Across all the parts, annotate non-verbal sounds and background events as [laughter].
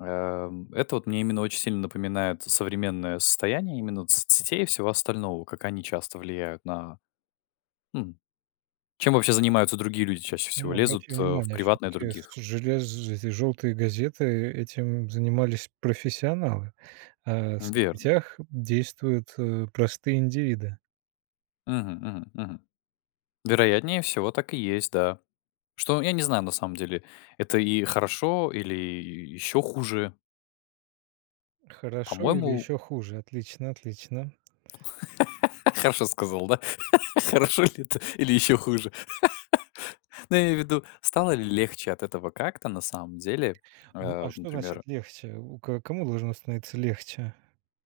Эм, это вот мне именно очень сильно напоминает современное состояние именно вот соцсетей и всего остального. Как они часто влияют на Хм. Чем вообще занимаются другие люди чаще всего? Ну, Лезут, обрати э, в внимание, приватное всё-таки, к других? со желез эти жёлтые газеты, этим занимались профессионалы. А в Верно. соцсетях действуют, э, простые индивиды. Мгм, мгм, мгм. Вероятнее всего, так и есть, да. Что? Я не знаю на самом деле, это и хорошо или ещё хуже. Хорошо или По-моему ещё хуже? Отлично, отлично. [laughs] Хорошо сказал, да? [chuckles] Хорошо ли это или еще хуже. [chuckles] Ну, я имею в виду, стало ли легче от этого как-то на самом деле, Ну, э, а вот, что значит например легче? У ко кому должно становиться легче?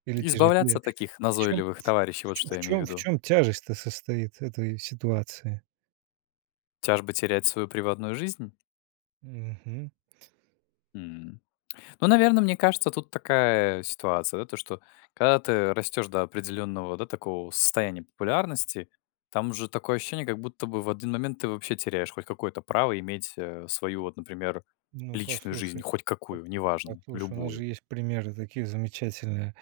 Или Избавляться тяжелее? от таких В чём назойливых ф товарищей, в вот чём что в я имею в чём в виду. чём тяжесть-то состоит этой ситуации? Тяжбы терять свою приватную жизнь? Мгм. М. Ну, наверно, мне кажется, тут такая ситуация, да: то, что когда ты растешь до определенного, да, такого состояния популярности, там уже такое ощущение, как будто бы в один момент ты вообще теряешь хоть какое-то право иметь, э, свою, вот например, Ну, личную жизнь, послушай, хоть по какую, неважно, послушай, у нас любую. же есть примеры такие замечательные.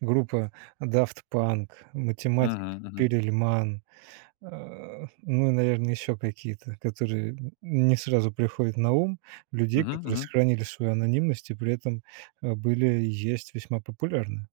Группа Daft Punk, математик Мгм, мгм. Перельман, а, ну и, наверно, ещё какие-то, которые н не сразу приходят на ум, людей, Мгм, которые мгм. сохранили свою анонимность и при этом, э, были и есть весьма популярны.